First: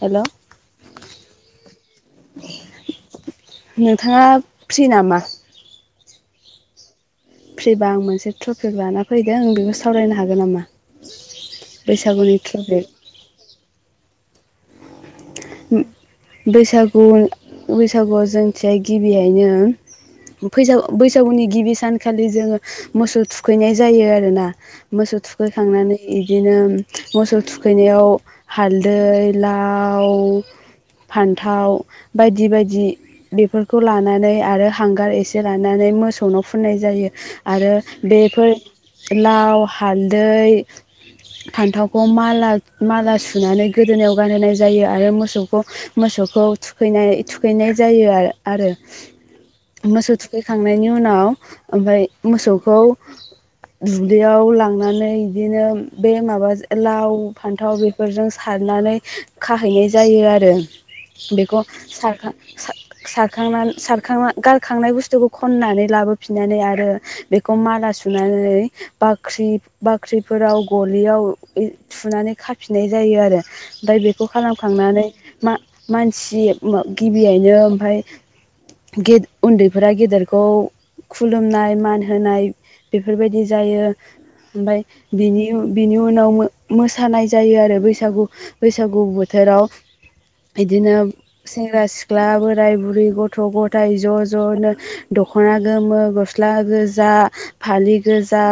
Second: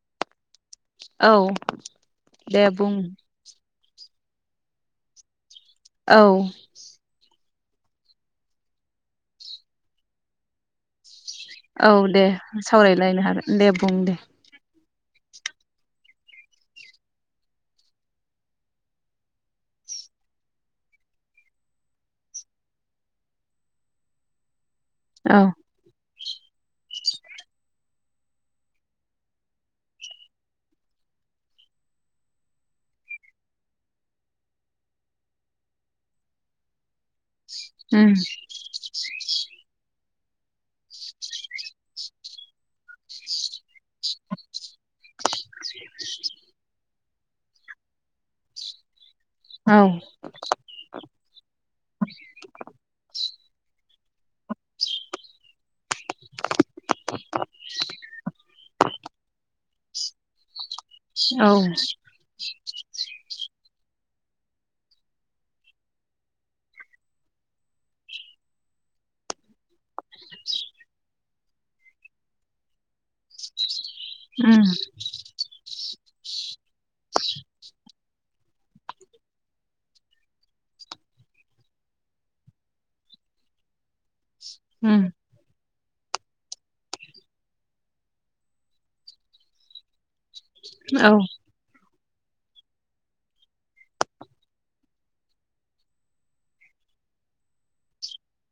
Hello औ दे बुं। नोंथाङा फ्रि नामा? औ। फ्रिबा आं मोनसे टपिक लाना फैदों आं बेखौ सावरायनो हागोन नामा? औ दे बैसागुनि टपिक सावरायलायनो हागोन दे बुं दे। बैसागु बैसागुआव जोंथिया गिबियावनो बैसाग-बैसागुनि गिबि सानखालि जोङो मोसौ थुखैनाय जायो आरोना। मोसौ औ थुखैखांनानै बिदिनो मोसौ थुखैनायाव हालदै लाव फान्थाव बायदि बायदि बेफोरखौ लानानै आरो हांगार एसे लानानै मोसौनाव फुननाय जायो। आरो उम बेफोर लाव हाल दै फान्थावखौ माला माला सुनानै गोदोनायाव गानहोनाय जायो आरो मोसौ मोसौखौ थुखै नाय थुखैनाय जायो आरो आरो औ मोसौ थुखैखांनायनि उनाव ओमफ्राय मोसौखौ दुब्लियाव लांनानै बिदिनो बे माबाजों लाव फान्थाव बेफोरजों सारनानै खाहैनो जायो आरो औ बेखौ उम सारखां- सार [unintelligible] खांनानै सारखांना गारखांनाय बुस्थुखौ खन्नानै लाबोफिननानै आरो बेखौ माला सुनानै बाख्रि बाख्रिफोराव गलियाव सुनानै खाफिननाय जायो आरो। ओमफ्राय बेखौ खालाम थांनानै मा मानसि गिबियैनो ओमफाय उन्दैफोरा गेदेरखौ खुलुमनाय मान होनाय बेफोरबायदि जायो। ओमफ्राय उम बेनि उन बिनि उनाव मोसानाय जायो आरो बैसागु बैसागु थोराव बिदिनो औ सेंग्रा सिख ख्ला बोराय बुरै गथ' गथाय ज' ज'नो दख'ना गोमो गस्ला गोजा फालि गोजा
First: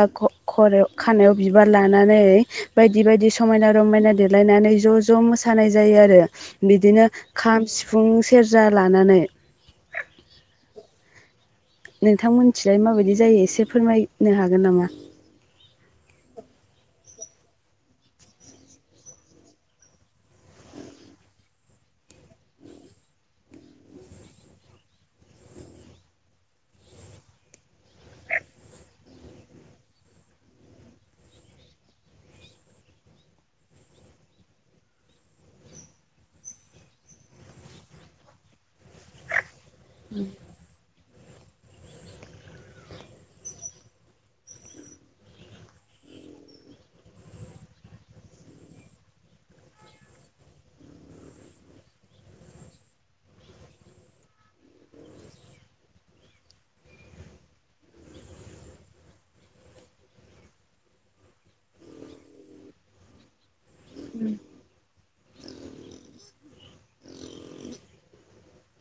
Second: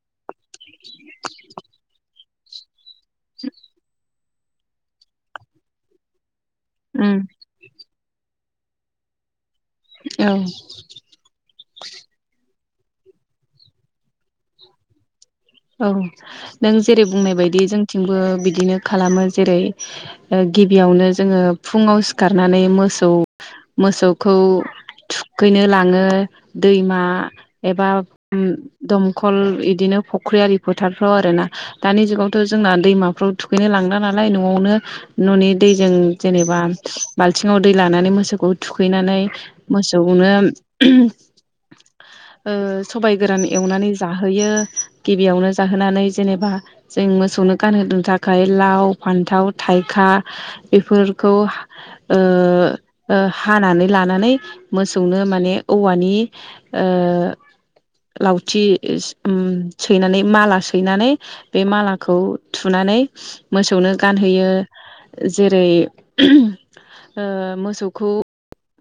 खर'याव खानायाव बिबार लानानै बायदि बायदि समायना रमायना देर देलायनानै ज' ज' मोस सानाय जायो आरो बिदिनो उम खाम सिफुं सेरजा लानानै। औ नोंथांमोन थिलानाय माबायदि जायो एसे फोरमायनो हागोन नामा? औ नों जेरै बुंनाय बायदि जोंथिंबो बिदिनो खालामो जेरै ओ गिबियावनो जोङो फुङाव सिखारनानै मोसौ मोसौखौ थुखैनो लाङो दैमा एबा ओम दमखल इदिनो फ ख्रि आरो फोथारफ्राव आरो ना दानि जुगावथ' जोंना दैमाफ्राव थुखैनो लांला नालाय न'आवनो न'नि दैजों जेनेबा बाल्थिङाव दै लानानै मोसौखौ थुखैनानै मोसौनो ओ सबाइ गोरान एवनानै जाहोयो गिबियावनो जाहोनानै जेनेबा जों मोसौनो गानहोनो थाखाय लाव फान्थाव थाइखा बेफोरखौ ओ हानानै लानानै मोसौनो माने औवानि ओ लावथि सि ओम सैनानै माला सैनानै बे मालाखौ थुनानै मोसौनो गानहोयो जेरै- ओ मोसौखौ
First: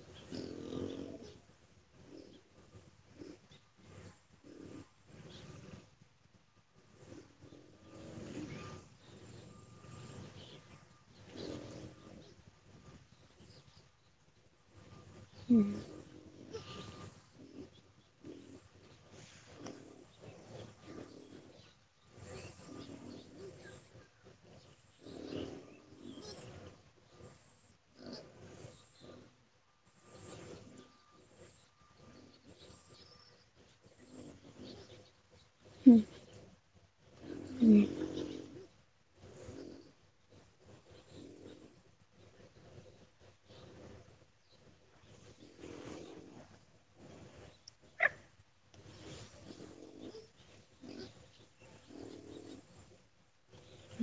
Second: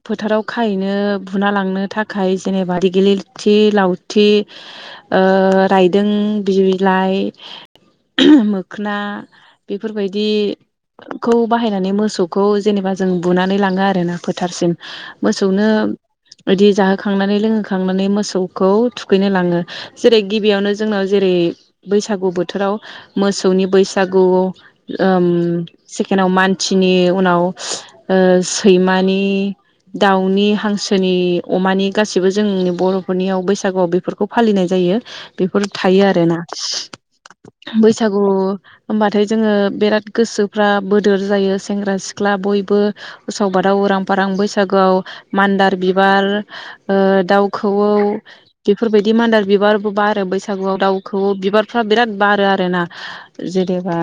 फोथाराव खाहैनो बुना लांनो थाखाय जेनेबा दिग्लिथि लावथि ओ रायदों बिलाइ मोखोना बेफोरबायदिखौ बाहायनानै मोसौखौ जेनेबा जों बुनानै लाङो आरोना फोथारसिम। मोसौनो इदि जाहोखांनानै लोंहोखांनानै मोसौखौ थुखैनो लाङो जेरै - गिबियावनो जोंनाव जेरै- बैसागु बोथोराव मोसौनि बैसागु ओम सेकेनआव मानसिनि उनाव ओ सैमानि दाउनि हांसोनि अमानि गासैबो जोंनि बर'फोरनियाव बैसागुआव बेफोरखौ फालिनाय जायो। बेफोर थायो आरोना। बैसागु होमबाथाय जोङो बिराद गोसोफ्रा बोदोर जायो सेंग्रा सिख्ला बयबो उसाव बादाव उरां फारां बैसागोआव मान्दार बिबार ओ दाउ खौवौ बेफोरबायदि मान्दार बिबार बारो बैसागुआव दाउखौ बिबारफ्रा बिराद बारो आरोना जेनेबा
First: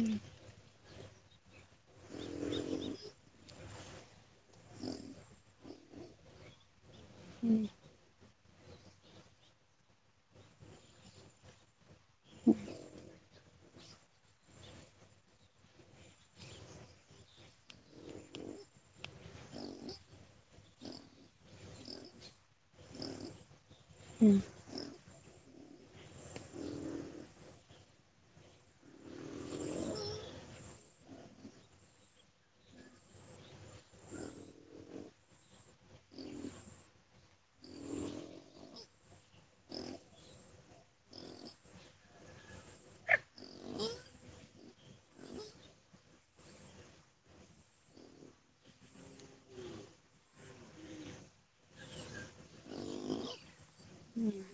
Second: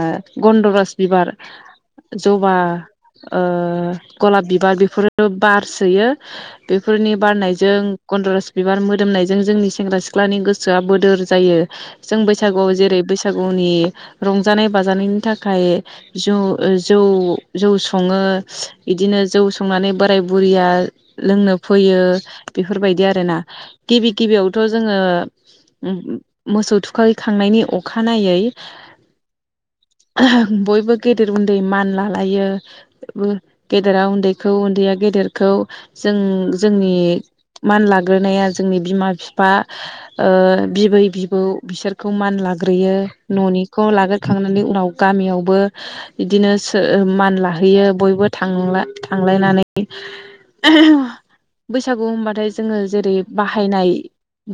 गन्दरस बिबार जबा ओ गलाब बिबार बेफोरो बारसोयो बे फोरनि बारनायजों गन्दरस बिबार मोदोमनायजों जोंनि सेंग्रा सिख्लानि गोस सोआ बोदोर जायो। जों बैसागुआव जेरै- बैसा सागुनि रंजानाय बाजानायनि थाखाय जौ जौ जौ सङो इदिनो जौ संनानै बोराय बुरैया लोंनो फैयो बेफोरबायदि आरोना। गिबि उम गिबियावथ' जोङो ओम मोसौ थुखैखांनायनि अखानायै [unintelligible] बयबो गेदेर उन्दै मान लालायो गेदेरा उन्दैखौ उन्दैया गेदेरखौ जों जोंनि मान लाग्रोनाया जोंनि बिमा बिफा ओ बिबै बिबौ बिसोरखौ मान लाग्रोयो न'निखौ लाग्रोखांनानै उनाव गामियावबो इदिनो सो मान लाहैयो बयबो थांला थांलायनानै [unintelligible] बैसागु होनबाथाय जोङो जेरै- बा हायनाय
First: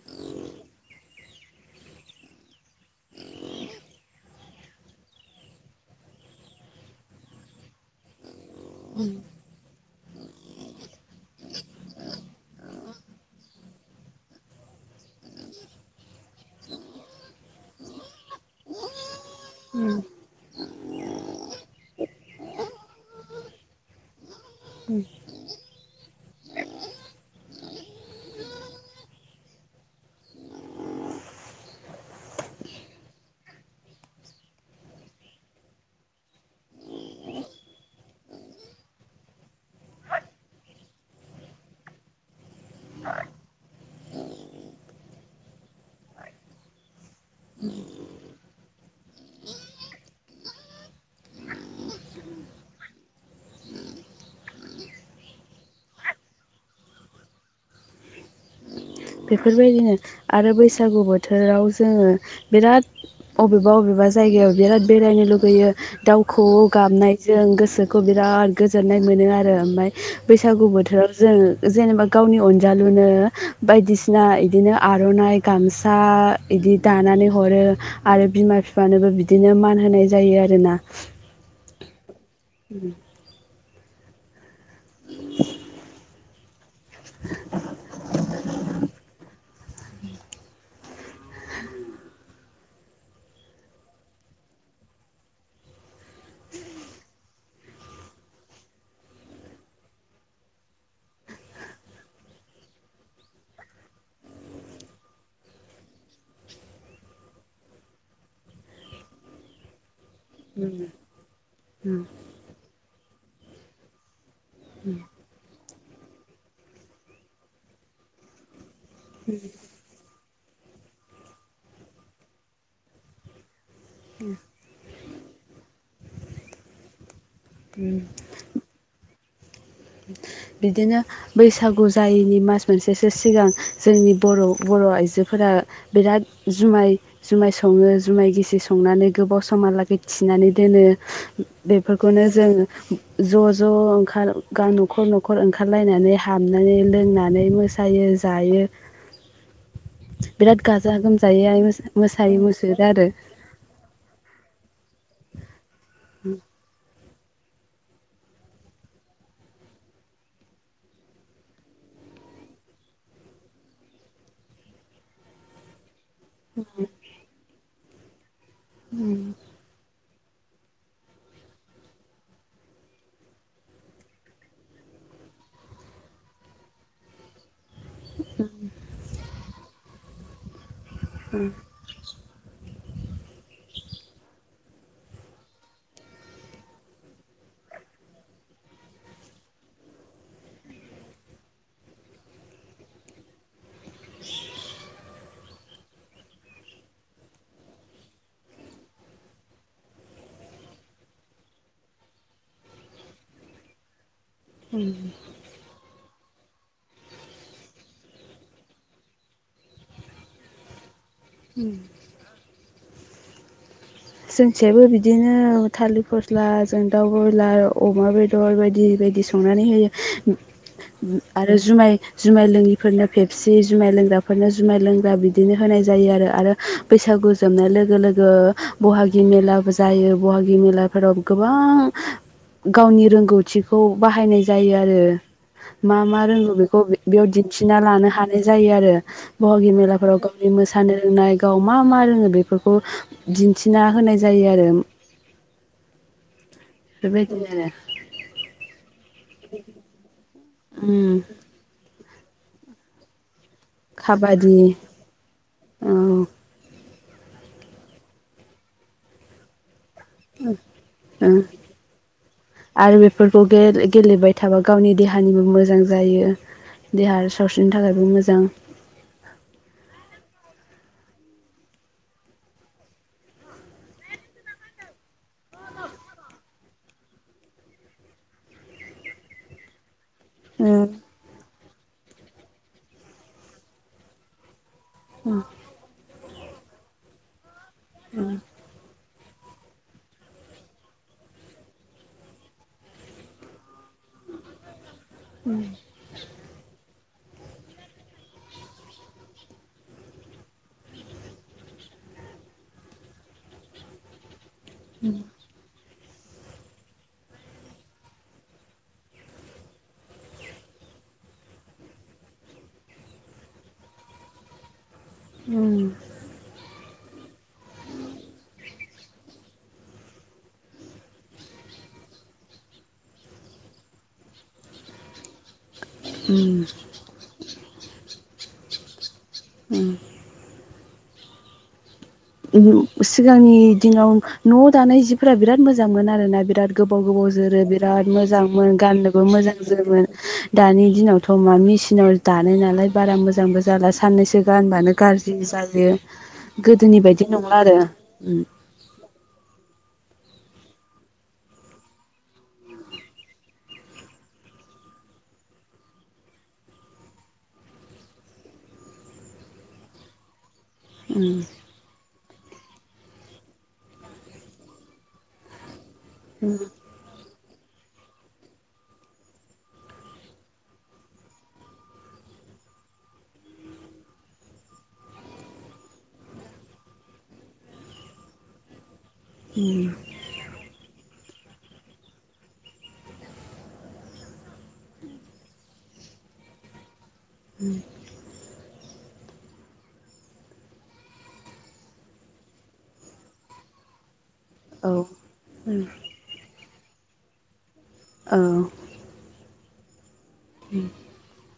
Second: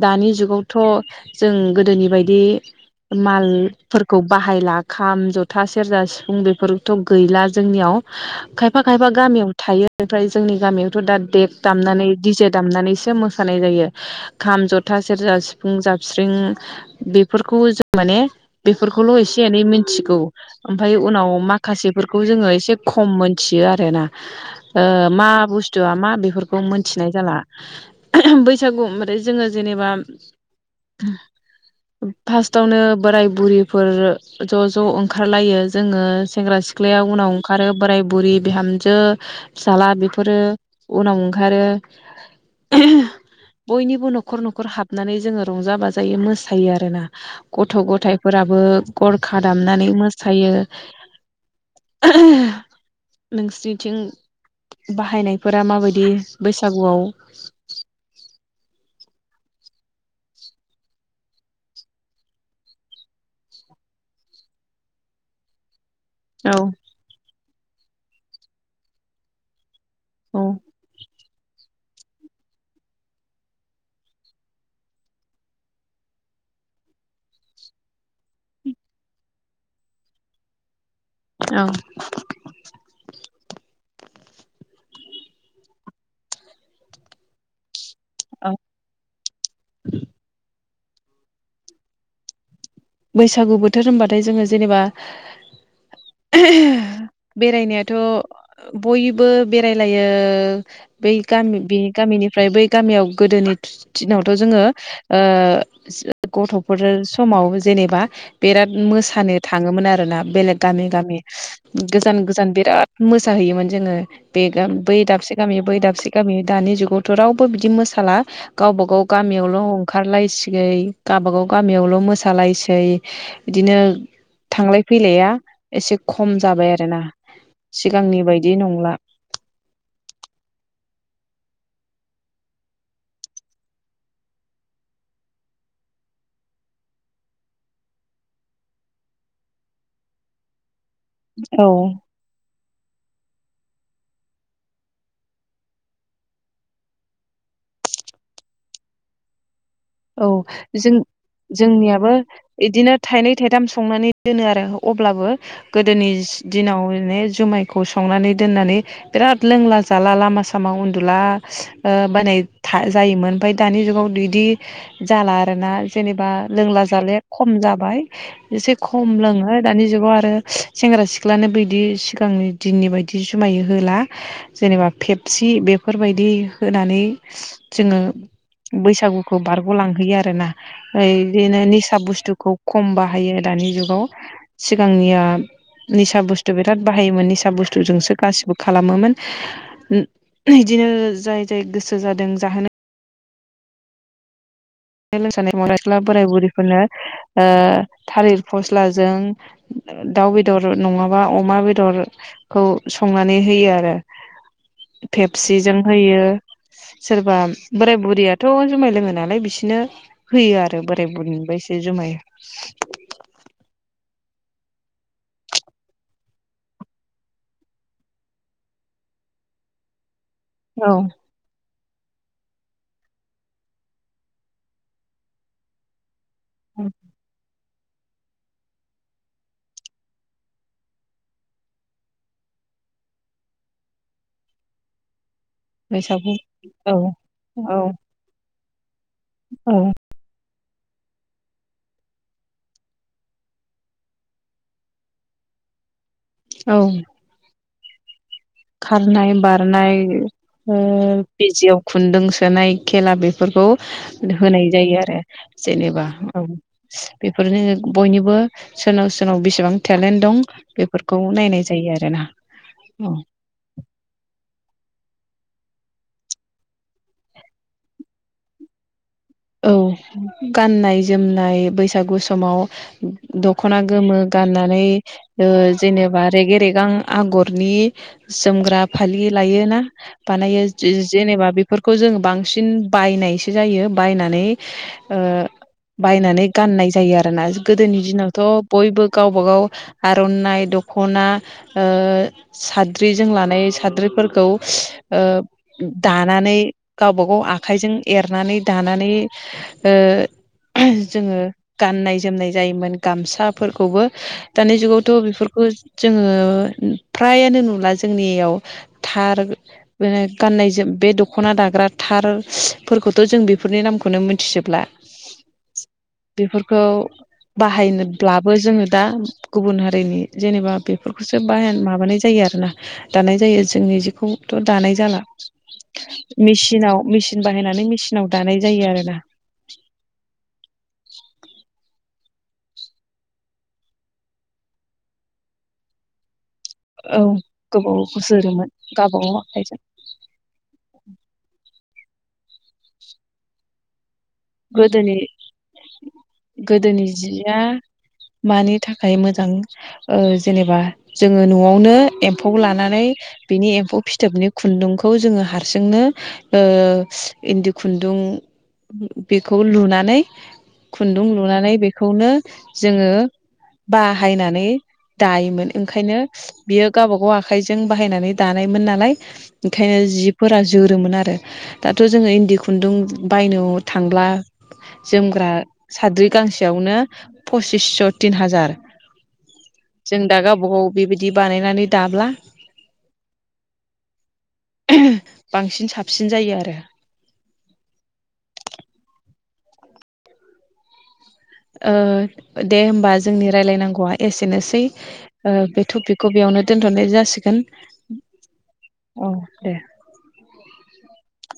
दानि जुग थ' जों गोदोनि बायदि मालफोरखौ बाहायला खाम जथा सेरजा सिफुं बेफोरथ' गैला जोंनियाव खायफा खायफा गामियाव थायो। ओमफ्राय जोंनि गामियावथ' दा देग दामनानै दि जे दामनानैसो मोसानाय जायो खाम जथा सेरजा सिफुं जाबस्रिं बेफोरखौ जों माने बेफोरखौल' एसे एनै उम उम मिनथिगौ ओमफ्राय उनाव माखासेफोरखौ जोङो एसे खम मोन्थियो आरो ना ओ मा बुस्थुआ मा बे फोरखौ मोनथिनाय जाला [unintelligible] बैसागु ओमफ्राय जोङो जेनेबा फार्स्टआवनो बोराय बुरिफोर ज' ज' ओंखारलायो जोङो सेंग्रा सिख्लाया उनाव ओंखारो बोराय बुरि बिहामजो फिसाज्ला बेफोरो उनाव ओंखारो। आरो बयनिबो न'खर न'खर हाब नानै जोङो रंजा बाजायै मोसायो आरोना गथ' गथाइफोराबो गरखा दामनानै मोसायो [unintelligible] नोंसिनिथिं बाहानायफोरा माबायदि बैसागुआव? बेफोरबायदिनो आरो बैसागु बोथोराव जोङो बिराद अबेबा अबेबा जायगायाव बिराद बेरायनो लुगैयो। दाउ औ खौऔ गाबनायजों गोस सोखौ बिराद गोजोननाय मोनो आरो ओमफाय औ बैसागु बोथोराव जों जेनेबा गावनि अनजालुनो बायदिसिना इदिनो आर'नाइ, गामसा बिदि दानानै हरो आरो बिमा फिफानोबो बिदिनो मान होनाय जायो आरो ना औ उम औ बैसागु बोथोर होनबाथाय जोङो जेनेबा [unintelligible] बेरायनायाथ' बयबो बेरायलायो बै गामि बे गामिनिफ्राय बै गामियाव गोदोनि दि-दिनावथ' जोङो ओ सो गथ'फोर समाव ज जेनेबा बेराद मोसानो थाङोमोन आरोना बेलेग गामि गामि गोजान गोजान बिराद मोसाहैयोमोन जोङो बे गामि बै दाबसे गामि बै दाबसे गामि दानि जुगावथ' रावबो बिदि मोसाला गावबा गाव गामियावल' ओंखारलायसिगै गावबा गाव गामियावल' मोसा सालायसै बिदिनो थांलाय फैलाया एसे खम जाबाय आरो ना सिगांनि बायदि नंला। बिदिनो बैसागु जायैनि मास मोनसेसो सिगां जोंनि बर' बर' आइजोफोरा बिराद जुमाय जुमाय सङो जुमाय गिसि संनानै गोबाव समहालागै थिनानै दोनो। औ बेफोरखौनो जोंङो ज'ज ज' ओंखार गान न'खर न'ख न'खर ओंखारलायनानै हाबनानै लोंनानै मोसायो जायो। औ बिराद जों गाजा गोमजायै जोंनियाबो मोसायो मुसुरो इदिनो आरो थाइनै थाइथाम संनानै दोनो आरो अब्लाबो गोदोनिस दिनावनेज जुमायखौ संनानै दोननानै बिराद लोंला जाला लामा सामा उन्दुला ओ बायनाय था जायोमोन ओमफाय दानि जुगाव बिदि जाला आरो ना जेनेबा लोंला जाले खम जाबाय। एसे खम लोङो दानि जुगाव आरो ओ सेंग्रा सिख्लानो बिदि सिगांनि दिननि बायदि जुमाय होला जेनेबा फेपसि बेफोरबायदि होनानै जोङो बैसागु लांहैयो आरोना यै इदिनो निसा बस्तुक खौ खम बाहायो दानि जुगाव सिगांनिया निसा बुस्थु बिराद बाहायोमोन निसा बुस्थुजोंसो गासिबो खालामोमोन उम इदिनो जाय जाय गोसो जादों जाहोनो ओ लोमसानाय फरायस्ला बोराय बुरिफोरनो ओ थालिर फस्लाजों दाउ बेदर नङाबा अमा बेदरखौ संनानै होयो आरो फेपसिजों होयो। सोरबा बोराय बुरियाथ' जुमाय लोङो नालाय बिसो दिनो होयो आरो बोर राय बुरिनिफाय एसे जुमाय जोंसेयाबो बिदिनो थालिर फस्ला जों दाउ बयलार अमा बेदर बायदि बायदि संनानै होयो औ आरो जुमाय जुमाय लोङिफोरनो फेबसे जुमाय लोंग्राफोरनो जुमाय लोंग्रा बिदिनो होनाय जायो आरो। आरो बैसागु जोबनाय लोग लोगो लोगो बहागि मेलाबो जायो बहागि मेलाफोराव गोबां गावनि रोंगौथिखौ बाहायनाय जायो आरो। मा मा बैसागु रोंगौ बेखौ औ बे बेयाव दिन्थिना औ लानो हानाय जायो आरो। बहागि औ मेलाफोराव [unintelligible] मोसानो रोंनाय गाव मा मा रोङो बेफोरखौ दि थिना होनाय जायो आरो। औ बेबायदिनो आरो खारनाय बारनाय ओ उम बेजिआव खुन्दुं सोनाय खेला बे बेफोरखौ काबादि होनाय जायो आरो जेनेबा औ। बेफोरनो बयनिबो सोरनाव सोरनाव बेसेबां टेलेन्ट दं बेफोरखौ ओं नायनाय जायो आरोना आरो औ। बेफोरखौ गेलेबाय थाबा गावनि देहानिबो मोजां जायो देहा सावस्रिनि थाखायबो मोजां। औ गाननाय जोमनाय बैसागु समाव दखना गोमो गाननानै ओ जेनेबा रेगे रेगां आगरनि जोमग्रा फालि लायो ना? बानायो जे जेनेबा बे बेफोरखौ जों बांसिन बायनायसो जायो। बायनानै ओ बायनानै गाननाय जायो आरोना। गोदोनि दिनावथ' बयबो गावबा गाव आर'नाइ दख'ना ओ साद्रिजों लानाय साद्रिफोरखौ ओ दानानै गावबागाव आखाइजों एरनानै दानानै ओ जोङो गाननाय जोमनाय जायोमोन गामसाफोरखौबो दानि जुगावथ' बेफोरखौ जोङो फ्रायानो नुला जोंनियाव थार गाननाय जोम बे दख'ना दाग्रा थारफोरखौथ' जों बे बेफोरनि नामखौनो मोनथिजोब्ला। बेफोरखौ बाहायनोब्लाबो जोङो दा गुबुन हारिनि जेनेबा बेफोरखौसो बाह माबानाय जायो आरोना दानाय जायो जोंनि जिखौथ' दानाय जाला। मिसिनाव मिसिन बाहायनानै मि सिनाव। दानाय जायो आरो ना। उम। सिगांनि दिनाव न'आव दानाय जिफोरा बिराद मोजांमोन आरोना बिराद गोबाव औ गोबाव जोरो गोबाव बिराद जोरोमोन मोजांमोन गाननोबो गावबागाव मोजां आखाइजों जोमोन दानि दिनावथ' मा मेसिनाव दानो नालाय बारा मोजांबो जाला साननैसो गानबानो गोदोनि गाज्रि जायो गोदोनि बायदि जिया नंला आरो मानि थाखाय मोजां? ओ जेनेबा जोङो न'आवनो एम्फौ लानानै बिनि एम्फौ फिथोबनि खुन्दुंखौ जोङो हारसिंनो ओ इन्दि खुन्दुं बेखौ लुनानै खुन्दुं लुनानै बेखौनो जोङो बाहायनानै दायोमोन। ओंखायनो बियो गावबा गाव आ आखाइजों बाहायनानै दानायमोन नालाय ओंखायनो जिफोरा जोरोमोन आरो। दाथ' जोङो इन्दि खुन्दुं बायनो थांब्ला जोमग्रा साद्रि गांसेयावनो पसिसस' तिन हाजार, जों दा गावबागाव बेबा यदि बानायनानै दाब्ला बांसिन साबसिन जायो आरो। उम ओ दे होमबा जोंनि रायलायनांगौवा एसेनोसै। औ ओ बे थपिखखौ बेयावनो दोनथ'नाय जासिगोन। औ औ दे। [inaudible]